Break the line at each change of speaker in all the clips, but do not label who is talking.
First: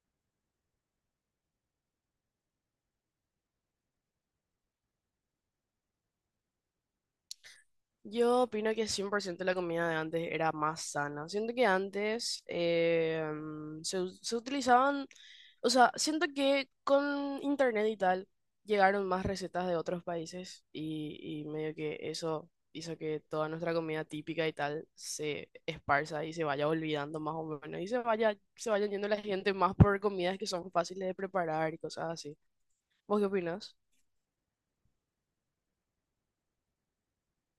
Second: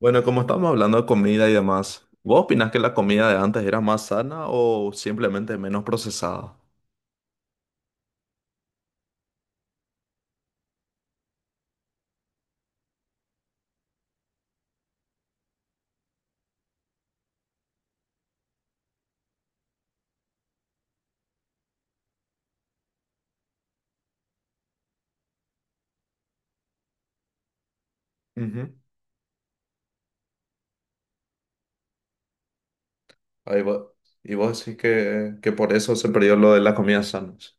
Bueno, como estamos hablando de comida y demás, ¿vos opinás que la comida de antes era más sana o simplemente menos procesada?
Yo opino que 100% la comida de antes era más sana. Siento que antes se utilizaban, o sea, siento que con internet y tal llegaron más recetas de otros países y medio que eso hizo que toda nuestra comida típica y tal se esparza y se vaya olvidando más o menos y se
Ujú.
vayan yendo la gente más por comidas que son fáciles de preparar y cosas así. ¿Vos qué
Ahí
opinas?
va. Y vos decís que por eso se perdió lo de las comidas sanas.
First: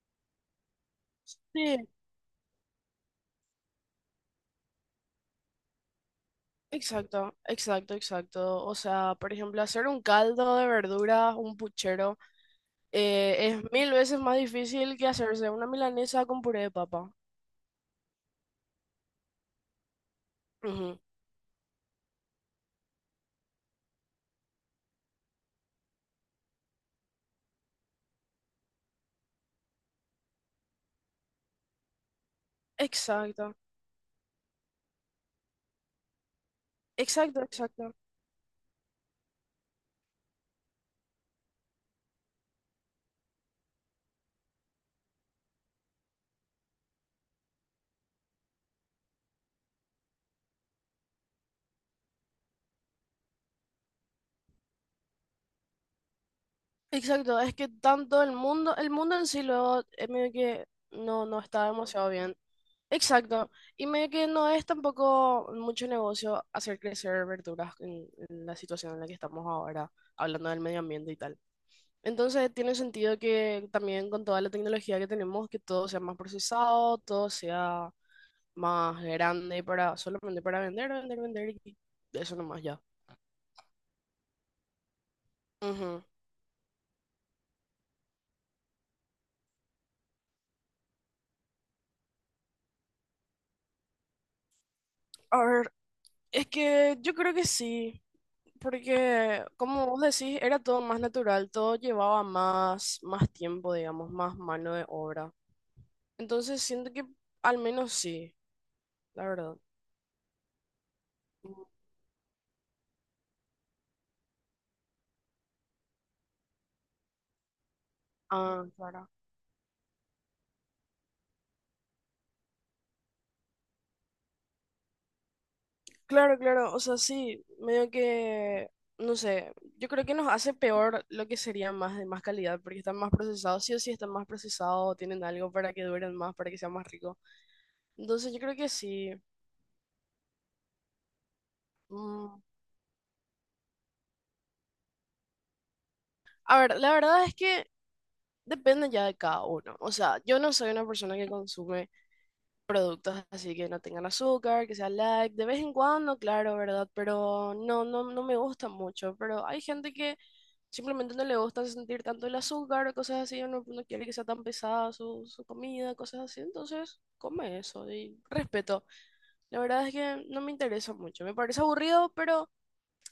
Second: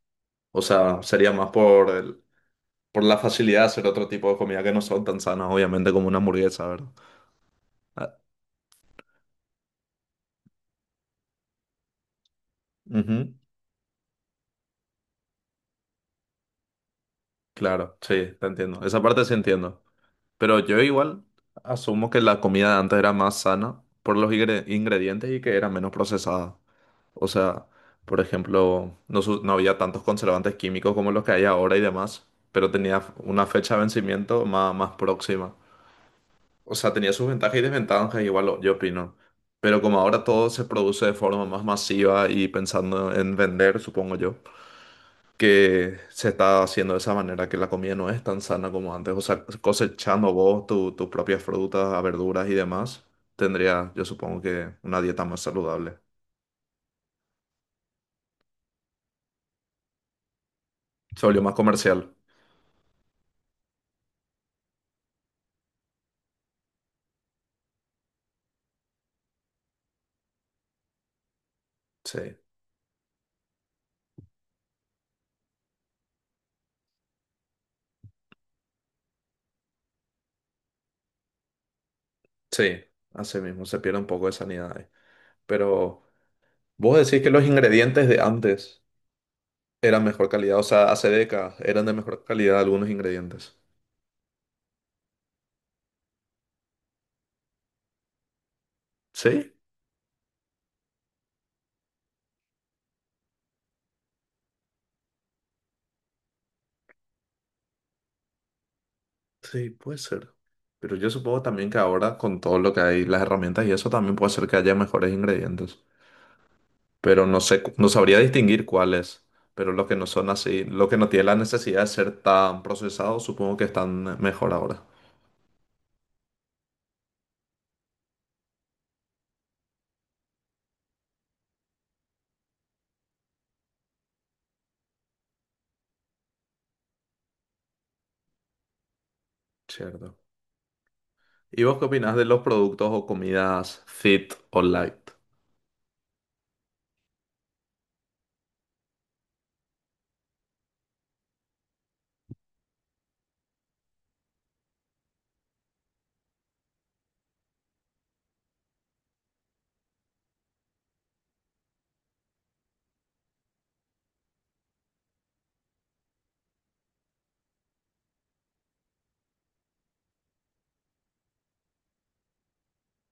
O sea, sería más por el, por la facilidad de hacer otro tipo de comida que no son tan sanas, obviamente, como una hamburguesa, ¿verdad?
Exacto, exacto,
Ah,
exacto. O sea, por ejemplo, hacer un caldo de verduras, un puchero,
ujú.
es mil veces más difícil que hacerse una milanesa con puré de papa.
Claro, sí, te entiendo. Esa parte sí entiendo. Pero yo
Ujú.
igual asumo que la comida de antes era más sana por los ingredientes y que era menos procesada. O sea, por ejemplo, no, no había tantos conservantes químicos como los que hay ahora y demás, pero tenía una
Exacto,
fecha de vencimiento más próxima. O sea, tenía sus
exacto,
ventajas y
exacto.
desventajas, igual, yo opino. Pero como ahora todo se produce de forma más masiva y pensando en vender, supongo yo, que se está haciendo de esa manera, que la comida no es tan sana como antes. O sea, cosechando vos tus propias frutas, verduras y demás, tendría, yo supongo que una dieta más saludable.
Exacto, es que tanto el mundo en sí luego es medio que
Se
no, no
volvió más
está demasiado
comercial.
bien. Exacto, y medio que no es tampoco mucho negocio hacer crecer verduras en la situación en la que estamos ahora, hablando del medio ambiente y tal.
Sí.
Entonces tiene sentido que también con toda la tecnología que tenemos, que todo sea más procesado, todo sea más grande para solamente para vender, vender, vender y eso nomás ya.
Sí, así mismo, se pierde un poco de sanidad ahí. Pero
Ujú.
vos decís que los ingredientes de antes eran mejor calidad, o sea, hace décadas eran de mejor calidad algunos ingredientes.
A ver, es que yo creo que sí, porque
Sí,
como vos decís, era todo más natural, todo llevaba más tiempo, digamos, más mano de obra. Entonces siento que al menos sí, la verdad.
sí, puede ser. Pero yo supongo también que ahora con todo lo que hay, las herramientas y eso también puede ser que haya mejores ingredientes. Pero no sé, no sabría distinguir
Ah, claro.
cuáles. Pero los que no son así, los que no tienen la necesidad de ser tan procesados, supongo que están mejor ahora.
Claro, claro, o sea, sí, medio que, no sé, yo creo que nos hace peor lo que sería más de más calidad, porque están más procesados, sí o sí están más procesados, tienen algo para que duren más, para que sea más rico. Entonces yo creo que sí.
Cierto. ¿Y vos qué opinás de los
Mm.
productos o comidas fit o light?
A ver, la verdad es que depende ya de cada uno. O sea, yo no soy una persona que consume productos así que no tengan azúcar, que sea light, de vez en cuando, claro, ¿verdad? Pero no, no, no me gusta mucho, pero hay gente que simplemente no le gusta sentir tanto el azúcar o cosas así, o no, no quiere que sea tan pesada su comida, cosas así, entonces come eso y respeto. La verdad es que no me interesa mucho, me parece aburrido, pero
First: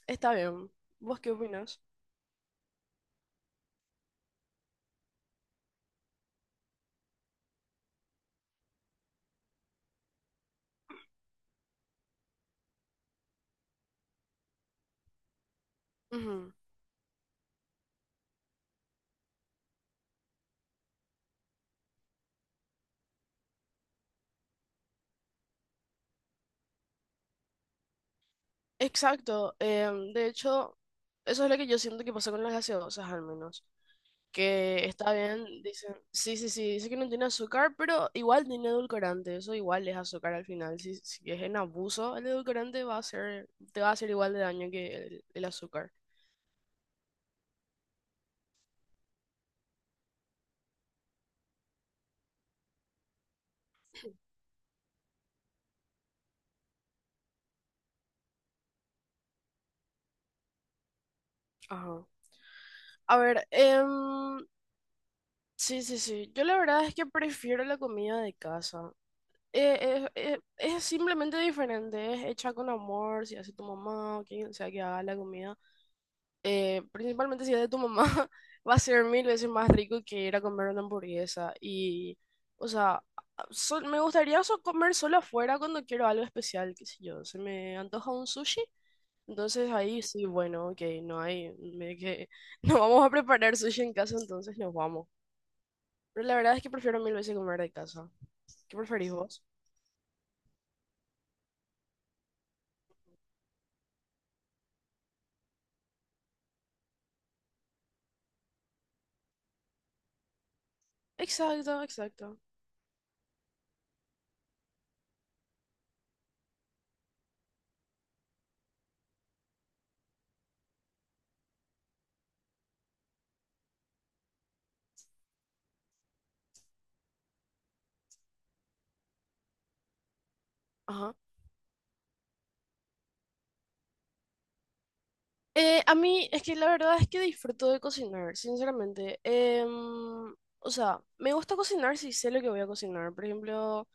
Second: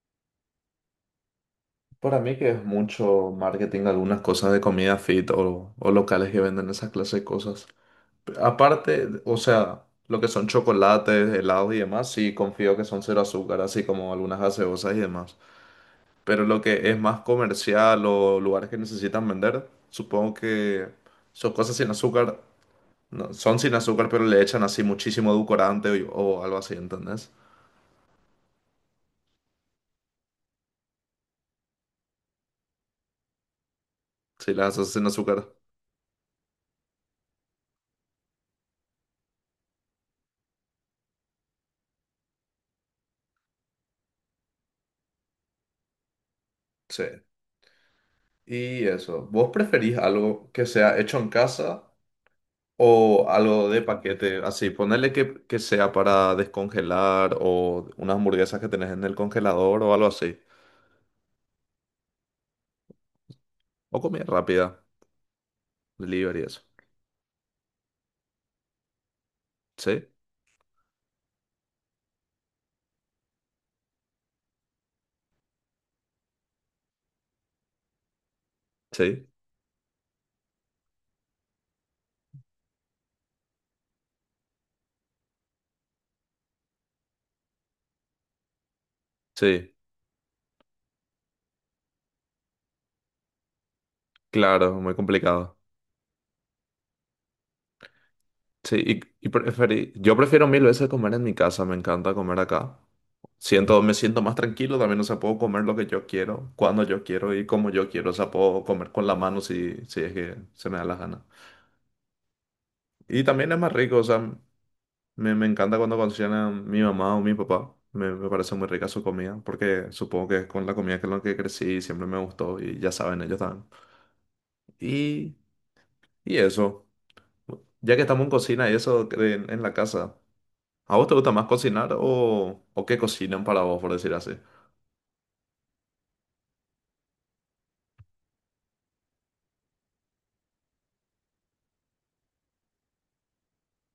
está bien. ¿Vos qué opinas?
Para mí que es mucho marketing, algunas cosas de comida fit o locales que venden esa clase de cosas. Aparte, o sea, lo que son chocolates, helados y demás, sí confío que son cero azúcar, así como algunas gaseosas y demás. Pero
Ujú.
lo que es más comercial o lugares que necesitan vender, supongo que son cosas sin azúcar, no, son sin azúcar, pero le echan así muchísimo edulcorante o algo así, ¿entendés?
Exacto, de hecho, eso es lo que yo siento que pasa con las gaseosas al menos.
Si las
Que
haces sin
está bien,
azúcar.
dicen. Sí, sí, sí, dice que no tiene azúcar, pero igual tiene edulcorante, eso igual es azúcar al final. Si es en abuso, el edulcorante te va a hacer igual de daño que el azúcar.
Sí. Y eso, ¿vos preferís algo que sea hecho en casa? O algo de paquete, así, ponerle que sea para descongelar o unas hamburguesas que tenés en el congelador o algo así.
Ajá. A ver,
O comida rápida,
sí, sí, sí,
delivery,
yo la
eso.
verdad es que prefiero la comida de casa. Eh,
Sí,
eh, eh, es simplemente diferente, es hecha con amor, si hace tu mamá o quien sea que haga la comida. Principalmente si es de tu mamá, va a ser
sí,
mil veces más rico que ir a comer una hamburguesa. Y, o sea, me gustaría comer solo afuera cuando quiero algo especial, qué sé yo. Se me antoja un sushi, entonces
sí.
ahí sí, bueno, ok, no hay, me, que, no vamos a preparar sushi en casa, entonces nos
Claro, muy
vamos.
complicado.
Pero la verdad es que prefiero mil veces comer de casa.
Sí,
¿Qué preferís vos?
yo prefiero mil veces comer en mi casa, me encanta comer acá. Siento, me siento más tranquilo también, o sea, puedo comer lo que yo quiero, cuando yo quiero y como yo quiero, o sea, puedo comer con la mano si es que se me da la gana.
Exacto, exacto.
Y también es más rico, o sea, me encanta cuando cocina mi mamá o mi papá. Me parece muy rica su comida, porque supongo que es con la comida que es lo que crecí, y siempre me gustó y ya saben, ellos también. Y, y eso, ya que estamos en cocina y eso en la casa, ¿a vos te
Ajá.
gusta más cocinar o qué cocinan para vos, por decir así?
A mí es que la verdad es que disfruto de cocinar, sinceramente. O sea, me gusta cocinar si sé lo que voy a cocinar. Por ejemplo,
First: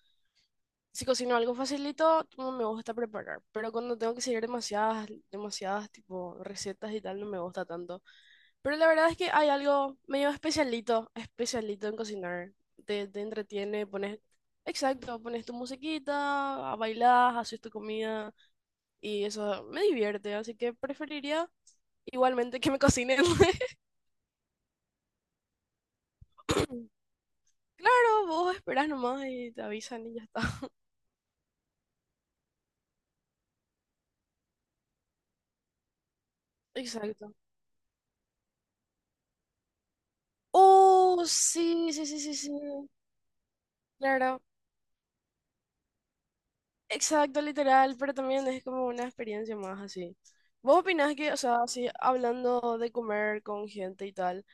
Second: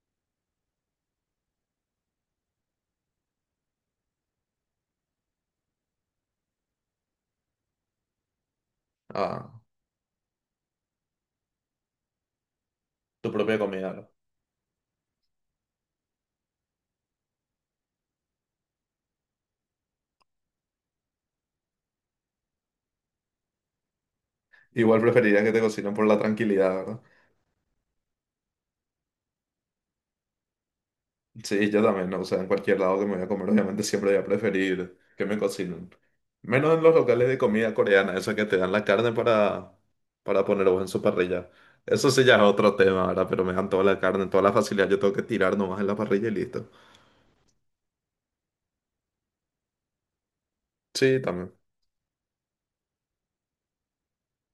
si cocino algo facilito, no me gusta preparar. Pero cuando tengo que seguir demasiadas tipo recetas y tal, no me gusta tanto. Pero la verdad es que hay
Ah,
algo medio especialito, especialito en cocinar. Te
tu propia
entretiene,
comida, ¿no?
pones, exacto, pones tu musiquita, bailás, haces tu comida y eso me divierte. Así que preferiría Igualmente que me cocinen.
Igual preferirías que te cocinen por la tranquilidad.
Claro, vos esperás nomás y te avisan y ya está.
Sí, yo también, ¿no? O sea, en cualquier lado que me voy a comer, obviamente siempre voy a preferir que me cocinen. Menos en los
Exacto.
locales de comida coreana, esa que te dan la carne para poner vos en su
Oh,
parrilla.
sí, sí,
Eso
sí,
sí
sí,
ya es
sí.
otro tema, ¿verdad? Pero me dan toda la carne,
Claro.
toda la facilidad, yo tengo que tirar nomás en la parrilla y listo.
Exacto, literal, pero también es como una experiencia más así. ¿Vos opinás
Sí,
que, o
también.
sea, así hablando de comer con gente y tal,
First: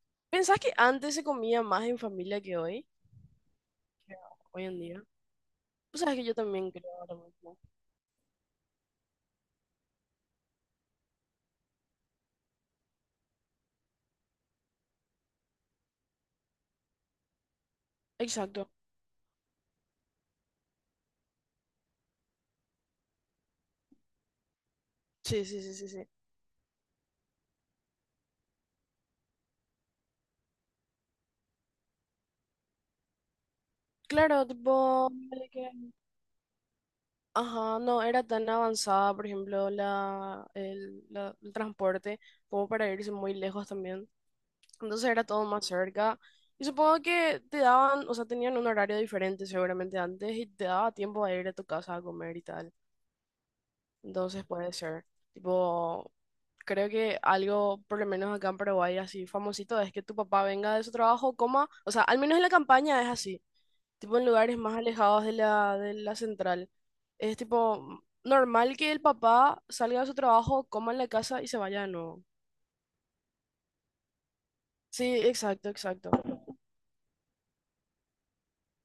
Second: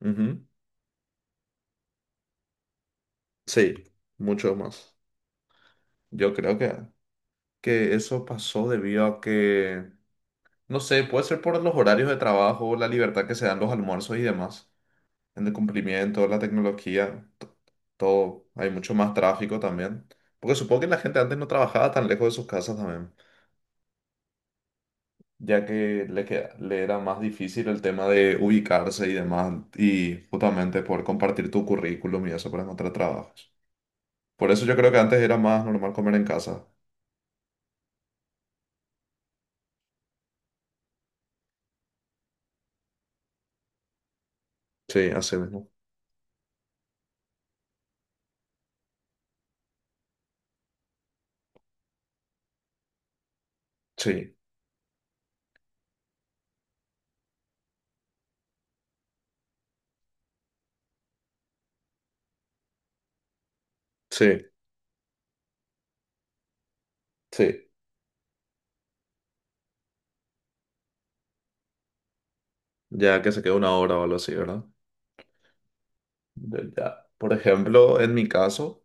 Ujú.
pensás que antes se comía más en familia que hoy?
Sí,
Que
mucho
hoy en
más.
día. Pues sabes que yo
Yo creo
también creo lo mismo.
que eso pasó debido a que, no sé, puede ser por los horarios de trabajo, la libertad que se dan los almuerzos y demás, en el cumplimiento, la tecnología. Todo.
Exacto.
Hay mucho más tráfico también. Porque supongo que la gente antes no trabajaba tan lejos de sus casas también,
Sí, sí,
ya
sí, sí,
que
sí.
le era más difícil el tema de ubicarse y demás, y justamente poder compartir tu currículum y eso para encontrar trabajos.
Claro,
Por eso
tipo,
yo creo que antes era
ponele que
más normal comer en casa.
Ajá, no era tan avanzada, por ejemplo, el transporte, como para irse muy lejos también. Entonces
Sí,
era
así
todo más
mismo.
cerca. Y supongo que te daban, o sea, tenían un horario diferente seguramente antes y te daba tiempo a ir a tu casa a comer y tal.
Sí,
Entonces puede ser. Tipo, creo que algo, por lo menos acá en Paraguay, así famosito, es que tu papá venga de su trabajo, coma, o sea, al menos en la campaña es así, tipo en
sí,
lugares más alejados de la central. Es
sí.
tipo normal que el papá salga de su trabajo, coma en la casa y se vaya de nuevo.
Ya que se queda 1 hora o algo así, ¿verdad?
Sí, exacto, exacto.
Yo ya. Por ejemplo, en mi caso.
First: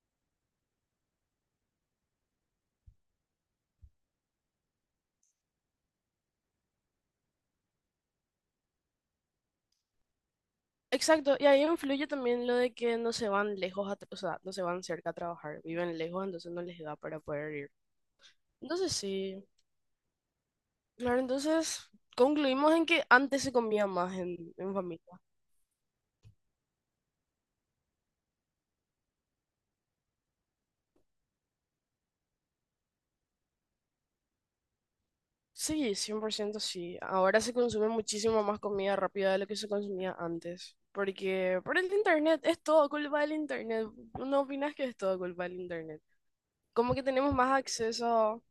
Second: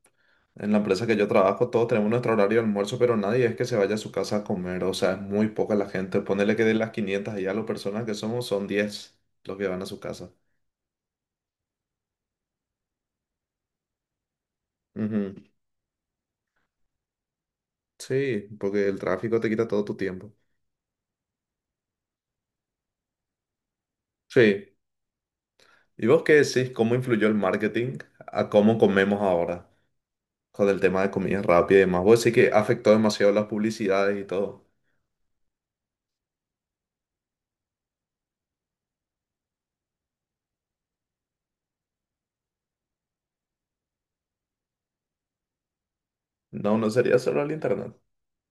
En la empresa que yo trabajo, todos tenemos nuestro horario de almuerzo, pero nadie es que se vaya a su casa a comer. O sea, es muy poca la gente. Ponele que de las 500 y las personas que somos, son 10 los que van a su casa.
Exacto, y ahí influye también lo de que no se van lejos, a tra- o sea, no se van cerca a
Ujú.
trabajar, viven lejos, entonces no les da para poder ir.
Sí, porque
Entonces
el tráfico
sí,
te quita todo tu tiempo.
claro, entonces concluimos en que antes se comía más en,
Sí.
en familia.
¿Y vos qué decís? ¿Cómo influyó el marketing a cómo comemos ahora? Con el tema de comida rápida y demás. Vos decís que afectó demasiado las publicidades y todo.
Sí, 100% sí. Ahora se consume muchísimo más comida rápida de lo que se consumía antes. Porque por el internet, es todo culpa del internet. ¿No opinas que es todo culpa del internet?
No, no
Como que
sería
tenemos
solo el
más
internet.
acceso.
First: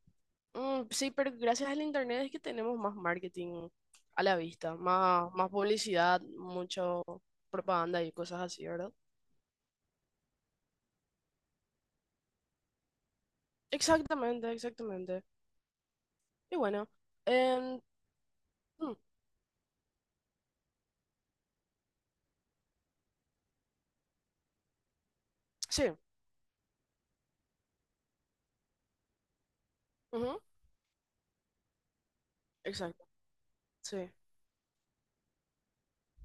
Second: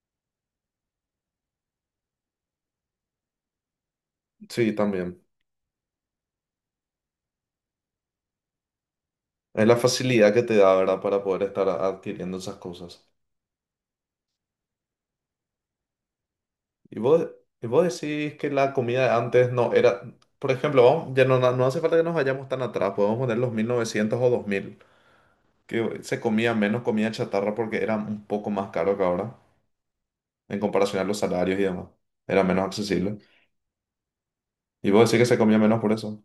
Mm, sí, pero gracias al internet es que tenemos más marketing a la
Sí,
vista,
también.
más publicidad, mucho propaganda y cosas así, ¿verdad?
Es la facilidad que te da, ¿verdad? Para poder estar adquiriendo esas cosas.
Exactamente, exactamente. Y bueno,
Y vos, y
em,
vos decís que la
mm,
comida de antes no era... Por ejemplo, ya no, no hace falta que nos vayamos tan atrás, podemos poner los 1900 o 2000
sí,
que se comía menos comida chatarra porque era un poco más caro que ahora,
ujú,
en comparación a los salarios y demás. Era menos
exacto,
accesible.
sí.
Y vos decís que se comía menos por eso.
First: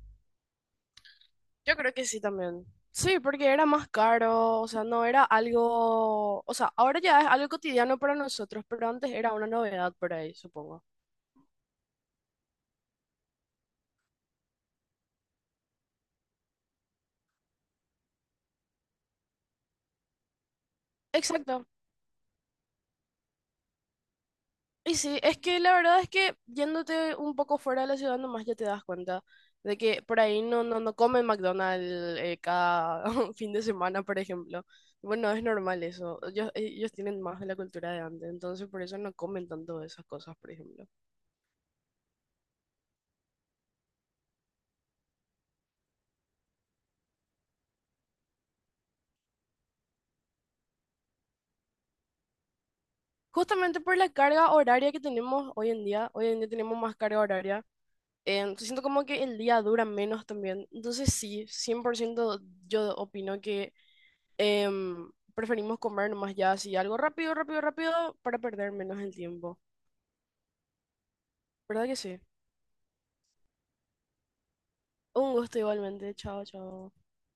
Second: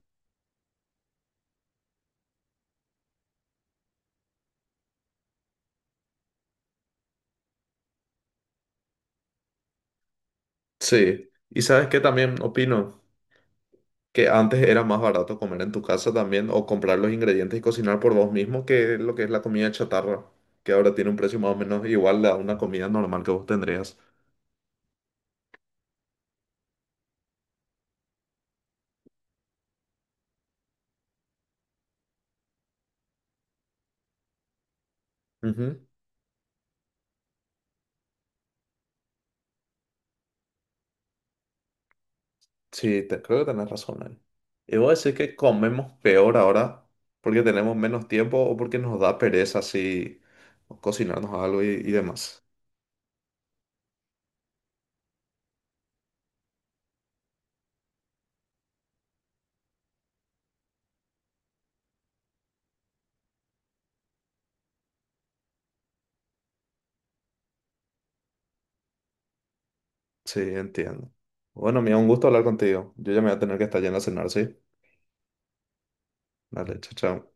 Yo creo que sí también. Sí, porque era más caro, o sea, no era algo, o sea, ahora ya es algo cotidiano para nosotros, pero antes era una novedad por ahí, supongo.
Sí. Y sabes que también opino que antes era más barato comer en tu casa también o comprar los ingredientes y cocinar por vos mismo que lo que es la comida chatarra, que ahora tiene un precio más o
Exacto,
menos igual a una comida normal que vos tendrías.
y sí, es que la verdad es que yéndote un poco fuera de la ciudad nomás ya te das cuenta de que por ahí no, no, no comen McDonald's cada fin de semana, por ejemplo. Bueno, es normal eso. Ellos tienen más de la cultura de antes, entonces por eso no comen tanto de esas cosas, por ejemplo.
Sí, creo que tenés razón ahí. Y voy a decir que comemos peor ahora porque tenemos menos tiempo o porque nos da pereza así cocinarnos algo y demás.
Justamente por la carga horaria que tenemos hoy en día tenemos más carga horaria. Siento como que el día dura menos también. Entonces sí, 100% yo opino que Preferimos comer nomás ya así, algo rápido, rápido, rápido, para perder menos el tiempo.
Sí, entiendo. Bueno,
¿Verdad que
mira, un
sí?
gusto hablar contigo. Yo ya me voy a tener que estar yendo a cenar, ¿sí?
Un gusto igualmente. Chao,
Dale,
chao.
chao, chao.